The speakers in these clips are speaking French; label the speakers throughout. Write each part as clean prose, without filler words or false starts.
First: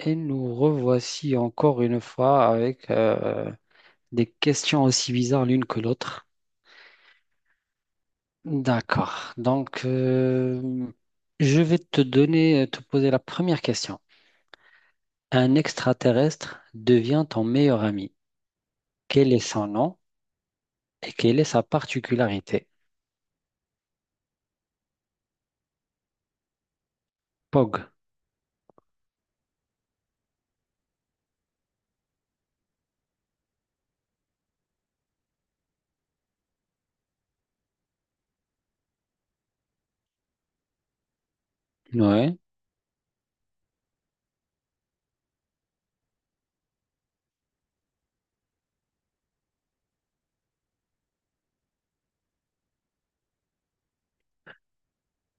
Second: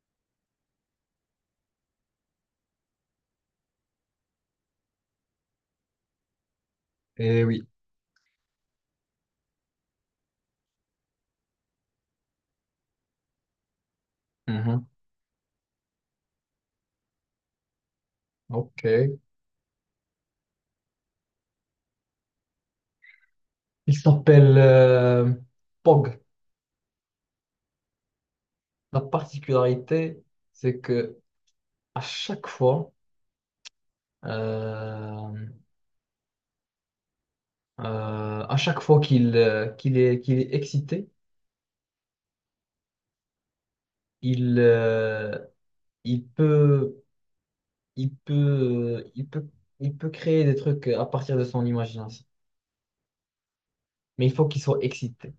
Speaker 1: Et nous revoici encore une fois avec des questions aussi bizarres l'une que l'autre.
Speaker 2: Eh oui.
Speaker 1: D'accord. Donc, je vais te donner, te poser la première question.
Speaker 2: Mhm.
Speaker 1: Un extraterrestre devient ton meilleur ami.
Speaker 2: Ok.
Speaker 1: Quel est son nom et quelle est sa particularité?
Speaker 2: Il s'appelle Pog.
Speaker 1: Pog.
Speaker 2: La particularité, c'est que à chaque fois, euh, à chaque fois qu'il qu'il est excité,
Speaker 1: Ouais.
Speaker 2: il euh, il peut il peut il peut créer des trucs à partir de son imagination. Mais il faut qu'il soit excité.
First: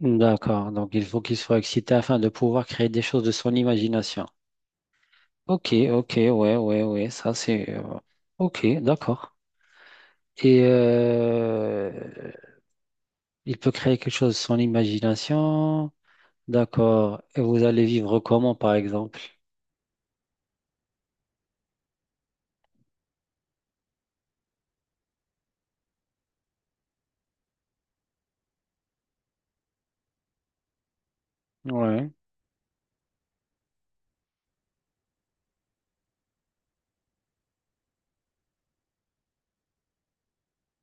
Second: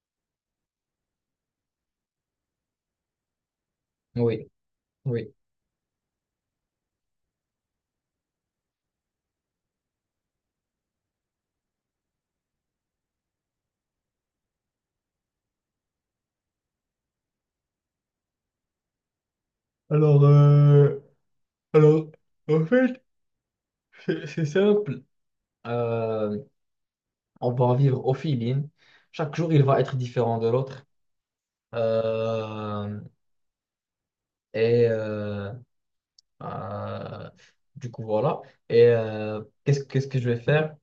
Speaker 1: D'accord. Donc, il faut qu'il soit excité afin de pouvoir créer des choses de son imagination.
Speaker 2: Oui, oui.
Speaker 1: Ok, ok, ouais, ouais, ouais. Ça, c'est. Ok, d'accord. Et il peut créer quelque chose, son imagination. D'accord. Et vous allez vivre comment, par exemple?
Speaker 2: Alors, euh, alors, en fait, c'est simple. On va en vivre au feeling. Chaque jour, il va être différent de l'autre.
Speaker 1: Ouais.
Speaker 2: Euh, et euh, euh, du coup, voilà. Et qu'est-ce que je vais faire?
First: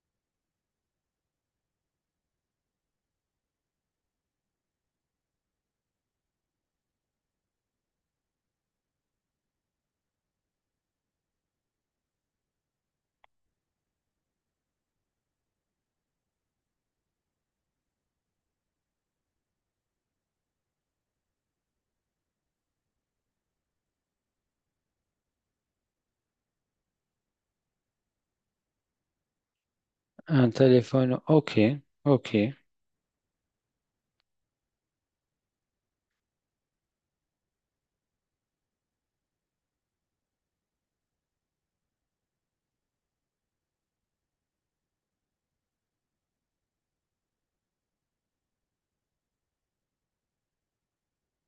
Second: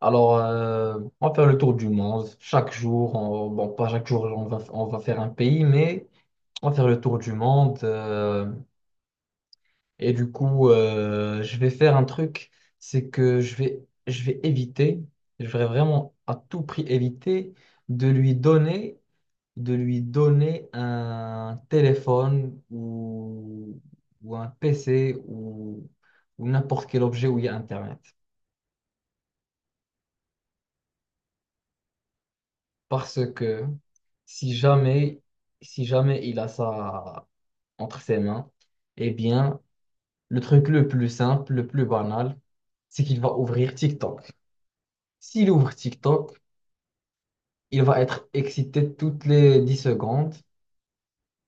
Speaker 2: Alors, on va faire le tour du monde. Chaque jour, bon, pas chaque jour, on va faire un pays, mais on va faire le tour du monde. Et du coup, je vais faire un truc, c'est que je vais éviter, je vais vraiment à tout prix éviter de lui donner. De lui donner un téléphone ou un PC ou n'importe quel objet où il y a Internet.
Speaker 1: Un téléphone. Ok. Ok.
Speaker 2: Parce que si jamais, si jamais il a ça entre ses mains, eh bien, le truc le plus simple, le plus banal, c'est qu'il va ouvrir TikTok. S'il ouvre TikTok, il va être excité toutes les 10 secondes.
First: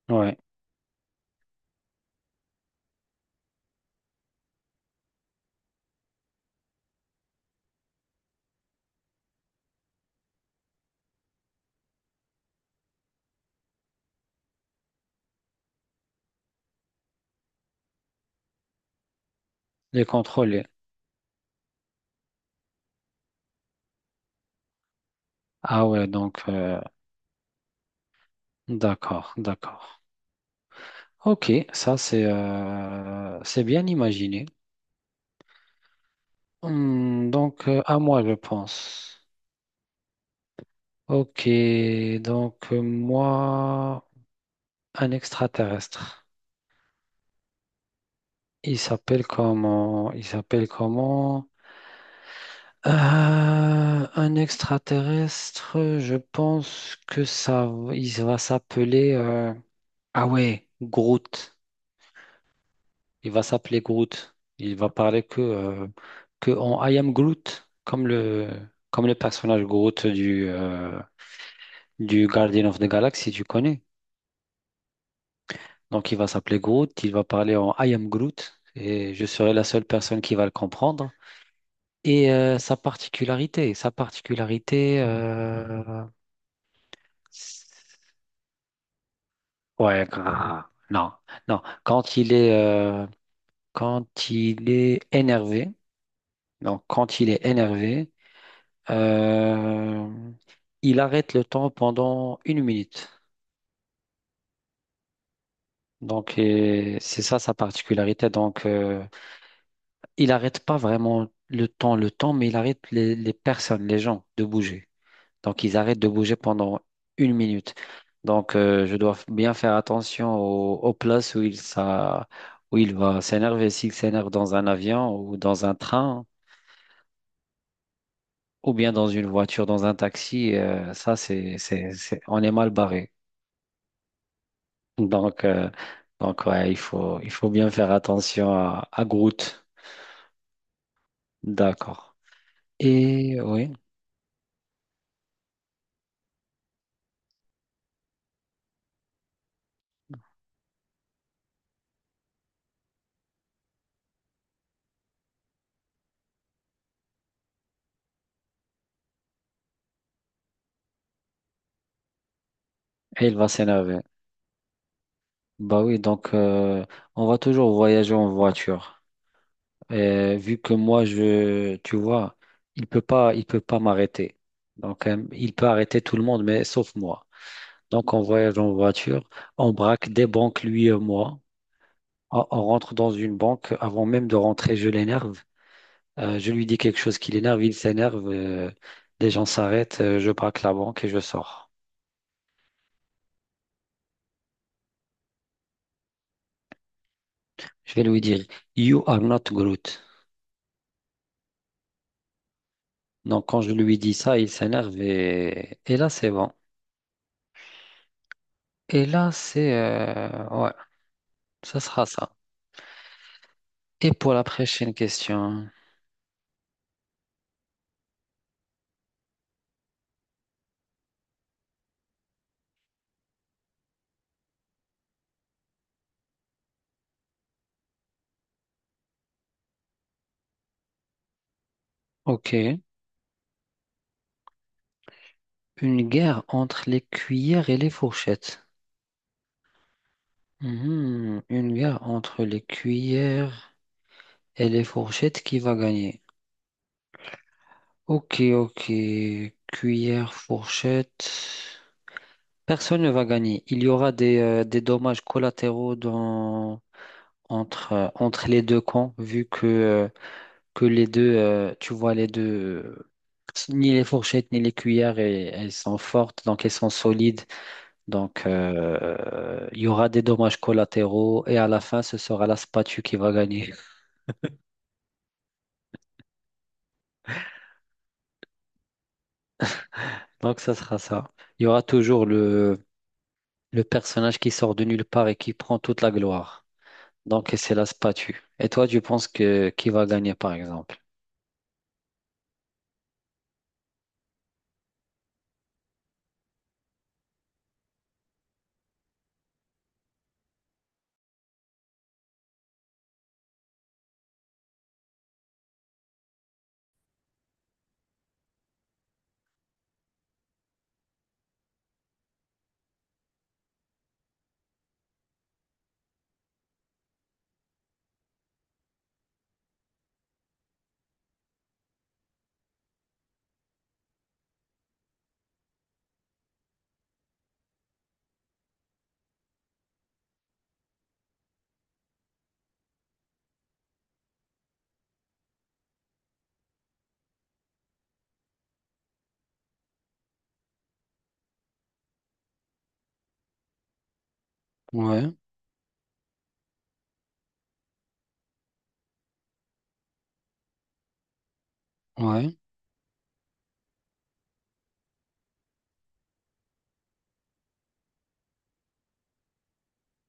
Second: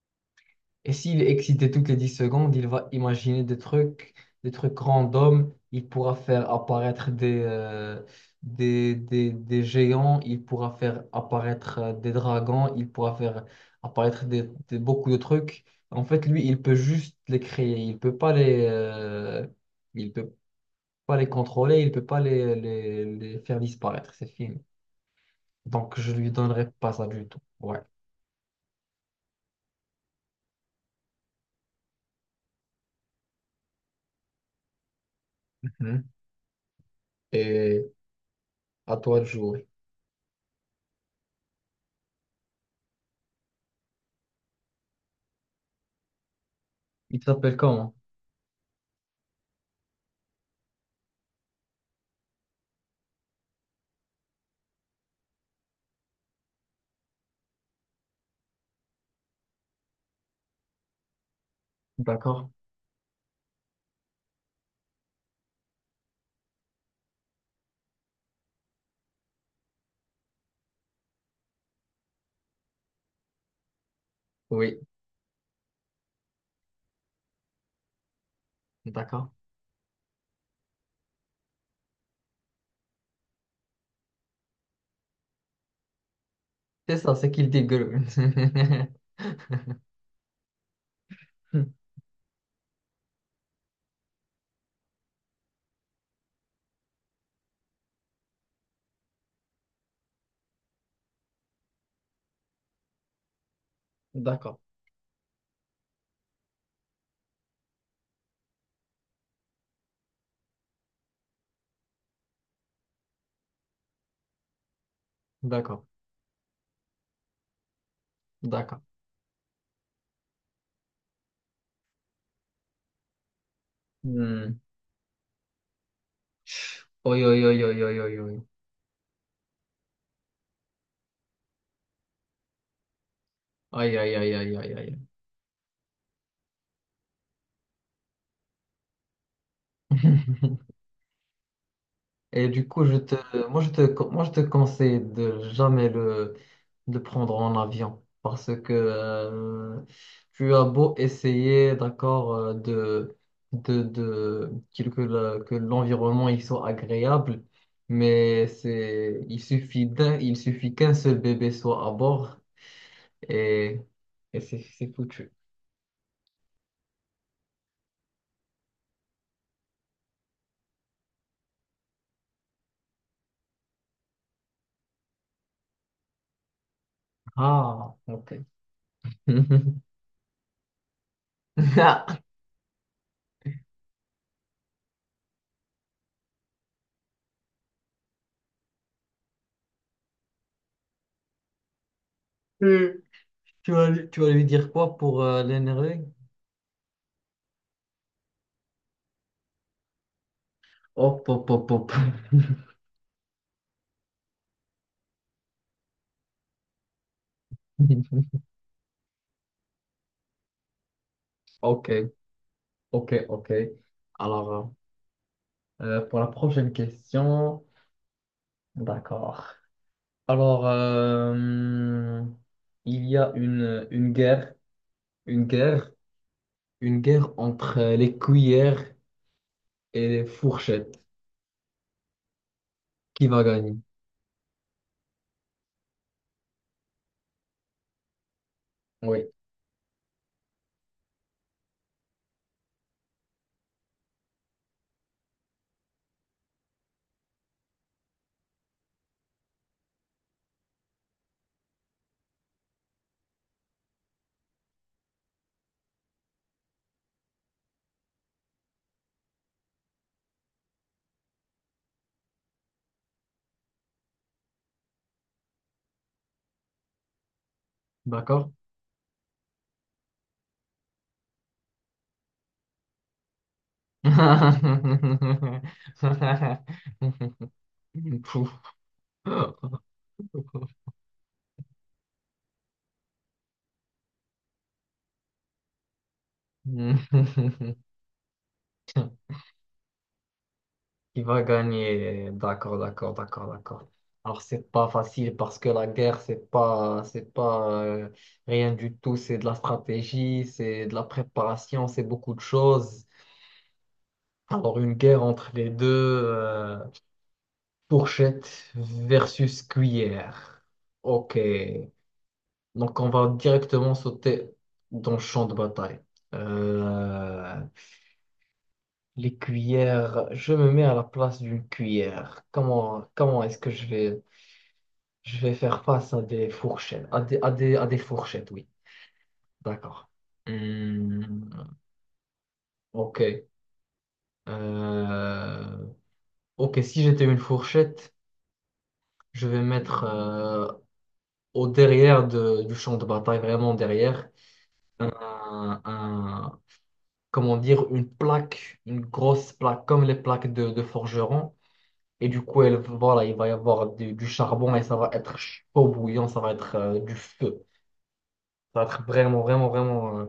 Speaker 1: Ouais.
Speaker 2: Et s'il est excité toutes les 10 secondes, il va imaginer des trucs random. Il pourra faire apparaître des géants, il pourra faire apparaître des dragons, il pourra faire apparaître beaucoup de trucs. En fait, lui, il peut juste les créer. Il peut pas les,
Speaker 1: Les
Speaker 2: il peut
Speaker 1: contrôler.
Speaker 2: pas les contrôler, il peut pas les faire disparaître. C'est fini.
Speaker 1: Ah
Speaker 2: Donc,
Speaker 1: ouais,
Speaker 2: je lui
Speaker 1: donc
Speaker 2: donnerai pas ça du tout. Ouais.
Speaker 1: d'accord, d'accord. Ok, ça c'est bien imaginé.
Speaker 2: Mhm.
Speaker 1: Hmm, donc
Speaker 2: Et
Speaker 1: à moi, je
Speaker 2: à toi
Speaker 1: pense.
Speaker 2: de jouer.
Speaker 1: Ok, donc moi, un extraterrestre.
Speaker 2: Il s'appelle comment?
Speaker 1: Il s'appelle comment? Il s'appelle comment? Euh, un extraterrestre, je pense que ça, il va s'appeler. Ah ouais, Groot.
Speaker 2: D'accord.
Speaker 1: Il va s'appeler Groot. Il va parler que en I am Groot, comme comme le personnage Groot du du Guardian of the Galaxy, tu connais.
Speaker 2: Oui,
Speaker 1: Donc il va s'appeler Groot, il va parler en I am Groot, et je
Speaker 2: d'accord.
Speaker 1: serai la seule personne qui va le comprendre. Et sa particularité,
Speaker 2: C'est ça, c'est qu'il dit grue.
Speaker 1: Ouais, grave. Non, non. Euh, quand il est énervé, donc quand il est énervé, euh, il arrête le temps pendant une minute.
Speaker 2: D'accord,
Speaker 1: Donc, et c'est ça sa particularité. Donc, il arrête pas vraiment le temps, mais il arrête les personnes, les gens de bouger. Donc, ils
Speaker 2: d'accord,
Speaker 1: arrêtent de bouger pendant une minute. Donc,
Speaker 2: d'accord.
Speaker 1: je dois bien faire attention aux places où il, ça, où il va s'énerver. S'il s'énerve dans
Speaker 2: Hmm.
Speaker 1: un avion ou dans un train
Speaker 2: Oi, oi, oi, oi, oi, oi, oi.
Speaker 1: ou bien dans une voiture, dans un taxi, ça, c'est on est mal barré.
Speaker 2: Aïe, aïe, aïe, aïe, aïe,
Speaker 1: Donc, euh, donc ouais, il faut bien faire attention à Groot.
Speaker 2: aïe.
Speaker 1: D'accord.
Speaker 2: Et du coup,
Speaker 1: Et oui,
Speaker 2: moi, je te conseille de jamais de le prendre en avion parce que tu as beau essayer, d'accord, de, que l'environnement il soit agréable, mais c'est, il suffit qu'un seul bébé soit à bord
Speaker 1: et il va
Speaker 2: et,
Speaker 1: s'énerver.
Speaker 2: et c'est foutu.
Speaker 1: Bah oui, donc on va toujours voyager en voiture. Vu que moi, je, tu vois, il peut pas m'arrêter. Donc, il peut arrêter tout le monde, mais sauf moi.
Speaker 2: Ah,
Speaker 1: Donc, on
Speaker 2: ok.
Speaker 1: voyage en voiture, on braque des banques, lui et moi. On rentre dans une banque. Avant même de rentrer, je l'énerve. Je lui dis quelque chose qui l'énerve, il s'énerve. Les gens s'arrêtent, je braque la banque et je sors.
Speaker 2: Lui tu vas lui dire quoi pour l'énerver?
Speaker 1: Je vais lui dire, You are not Groot.
Speaker 2: Hop, hop, hop, hop.
Speaker 1: Donc, quand je lui dis ça, il s'énerve et là, c'est bon. Et là, c'est... ouais, ce
Speaker 2: Ok,
Speaker 1: sera ça.
Speaker 2: ok, ok.
Speaker 1: Et pour la
Speaker 2: Alors,
Speaker 1: prochaine question,
Speaker 2: pour la prochaine question, d'accord. Alors, il y a une guerre, une guerre, une guerre entre les cuillères et les fourchettes.
Speaker 1: ok.
Speaker 2: Qui va gagner?
Speaker 1: Une guerre entre les cuillères et les fourchettes.
Speaker 2: Oui,
Speaker 1: Mhm. Une guerre entre les cuillères et les fourchettes qui va gagner. Ok, ok. Cuillère, fourchette. Personne ne va gagner. Il y aura des dommages collatéraux dans, entre, entre les deux camps, vu que les deux, tu vois, les deux, euh, ni les fourchettes ni les cuillères, et elles sont fortes, donc elles sont solides. Donc,
Speaker 2: d'accord?
Speaker 1: il y aura des dommages collatéraux et à la fin, ce sera la spatule qui va gagner.
Speaker 2: Pouf.
Speaker 1: Donc, ça sera ça. Il y aura toujours le personnage qui sort de nulle part et qui prend toute la gloire. Donc, c'est la spatule. Et toi, tu penses que qui va gagner, par exemple?
Speaker 2: Qui va gagner? D'accord, d'accord, d'accord, d'accord. Alors, c'est pas facile parce que la guerre, c'est pas rien du tout. C'est de la stratégie, c'est de la préparation, c'est beaucoup de choses. Alors, une guerre entre les deux, euh, fourchette versus cuillère. Ok. Donc, on va directement sauter dans le champ de bataille. Euh, les cuillères, je me mets à la place d'une cuillère. Comment est-ce que je vais. Je vais faire face à des fourchettes. À des fourchettes, oui. D'accord. Hmm, ok. Euh, ok, si j'étais une fourchette, je vais mettre au derrière du champ de bataille, vraiment derrière,
Speaker 1: Ouais,
Speaker 2: un, un- comment dire, une grosse plaque, comme les plaques de forgeron. Et du
Speaker 1: ouais.
Speaker 2: coup, elle, voilà, il va y avoir du charbon et ça va être chaud bouillant, ça va être du feu. Ça va être vraiment.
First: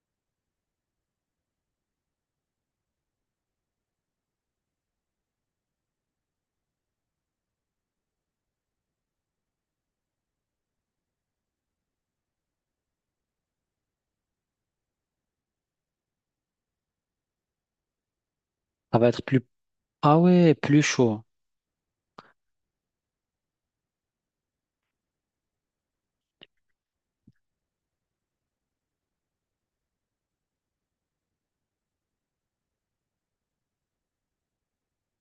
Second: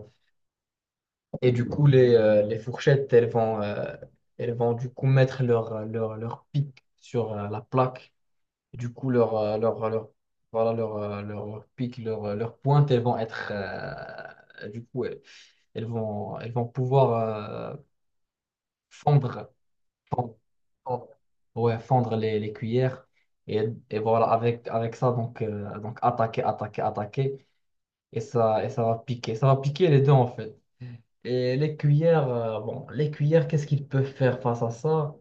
Speaker 2: Et du coup, les fourchettes, elles vont du coup mettre leur pic sur la plaque. Et du coup, leur pic, leur pointe, elles vont être. Du coup, elles vont pouvoir
Speaker 1: Ça va être plus...
Speaker 2: fendre,
Speaker 1: Ah
Speaker 2: fendre,
Speaker 1: ouais, plus
Speaker 2: fendre-
Speaker 1: chaud.
Speaker 2: ouais, fondre les cuillères. Et, et voilà, avec ça, donc attaquer. Et ça va piquer. Ça va piquer les deux, en fait. Et les cuillères, bon, les cuillères, qu'est-ce qu'ils peuvent faire face à ça?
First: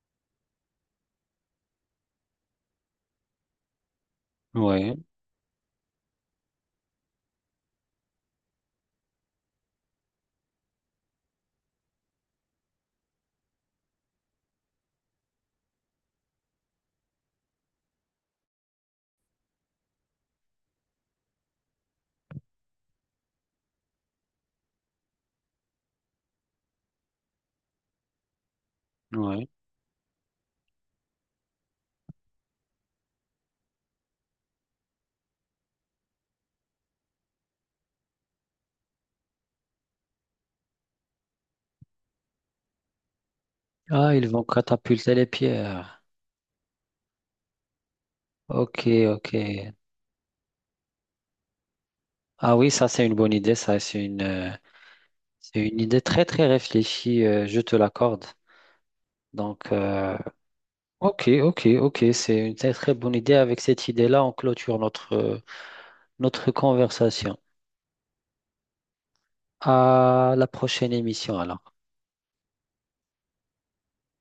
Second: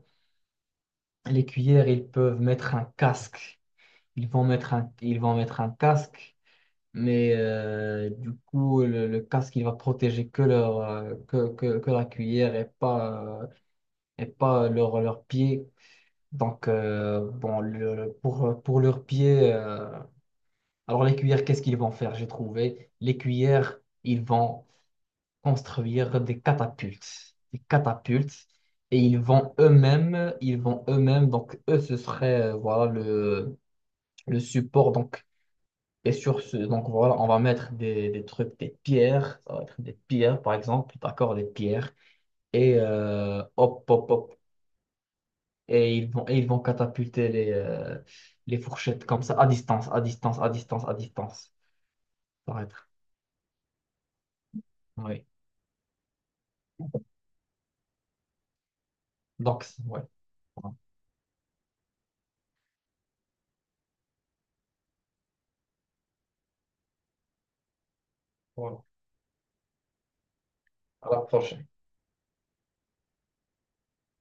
Speaker 2: Les cuillères, ils peuvent mettre un casque.
Speaker 1: Ouais,
Speaker 2: Ils vont mettre un casque, mais du coup, le casque, il va protéger que leur, que la cuillère et pas leur, leur pied. Donc, bon, pour leurs pieds, alors les cuillères, qu'est-ce qu'ils vont faire? J'ai trouvé. Les cuillères, ils vont construire des catapultes. Des catapultes. Et
Speaker 1: ouais.
Speaker 2: ils vont eux-mêmes, donc eux, ce serait voilà, le support. Donc, et sur ce, donc voilà, on va mettre des trucs, des pierres, ça va être des pierres par exemple, d'accord, des pierres. Et hop, hop,
Speaker 1: Ah, ils
Speaker 2: hop.
Speaker 1: vont catapulter les pierres.
Speaker 2: Et ils vont catapulter les
Speaker 1: Ok,
Speaker 2: fourchettes comme
Speaker 1: ok.
Speaker 2: ça, à distance, à distance, à distance, à distance. Ça
Speaker 1: Ah
Speaker 2: va
Speaker 1: oui,
Speaker 2: être.
Speaker 1: ça, c'est une bonne idée. Ça,
Speaker 2: Oui.
Speaker 1: c'est une idée très, très réfléchie. Je te l'accorde.
Speaker 2: Donc,
Speaker 1: Donc,
Speaker 2: ouais. Voilà.
Speaker 1: ok, ok, ok, c'est une très très bonne idée. Avec cette idée-là, on clôture notre, notre conversation.
Speaker 2: Voilà.
Speaker 1: À la prochaine
Speaker 2: À la
Speaker 1: émission,
Speaker 2: prochaine.
Speaker 1: alors.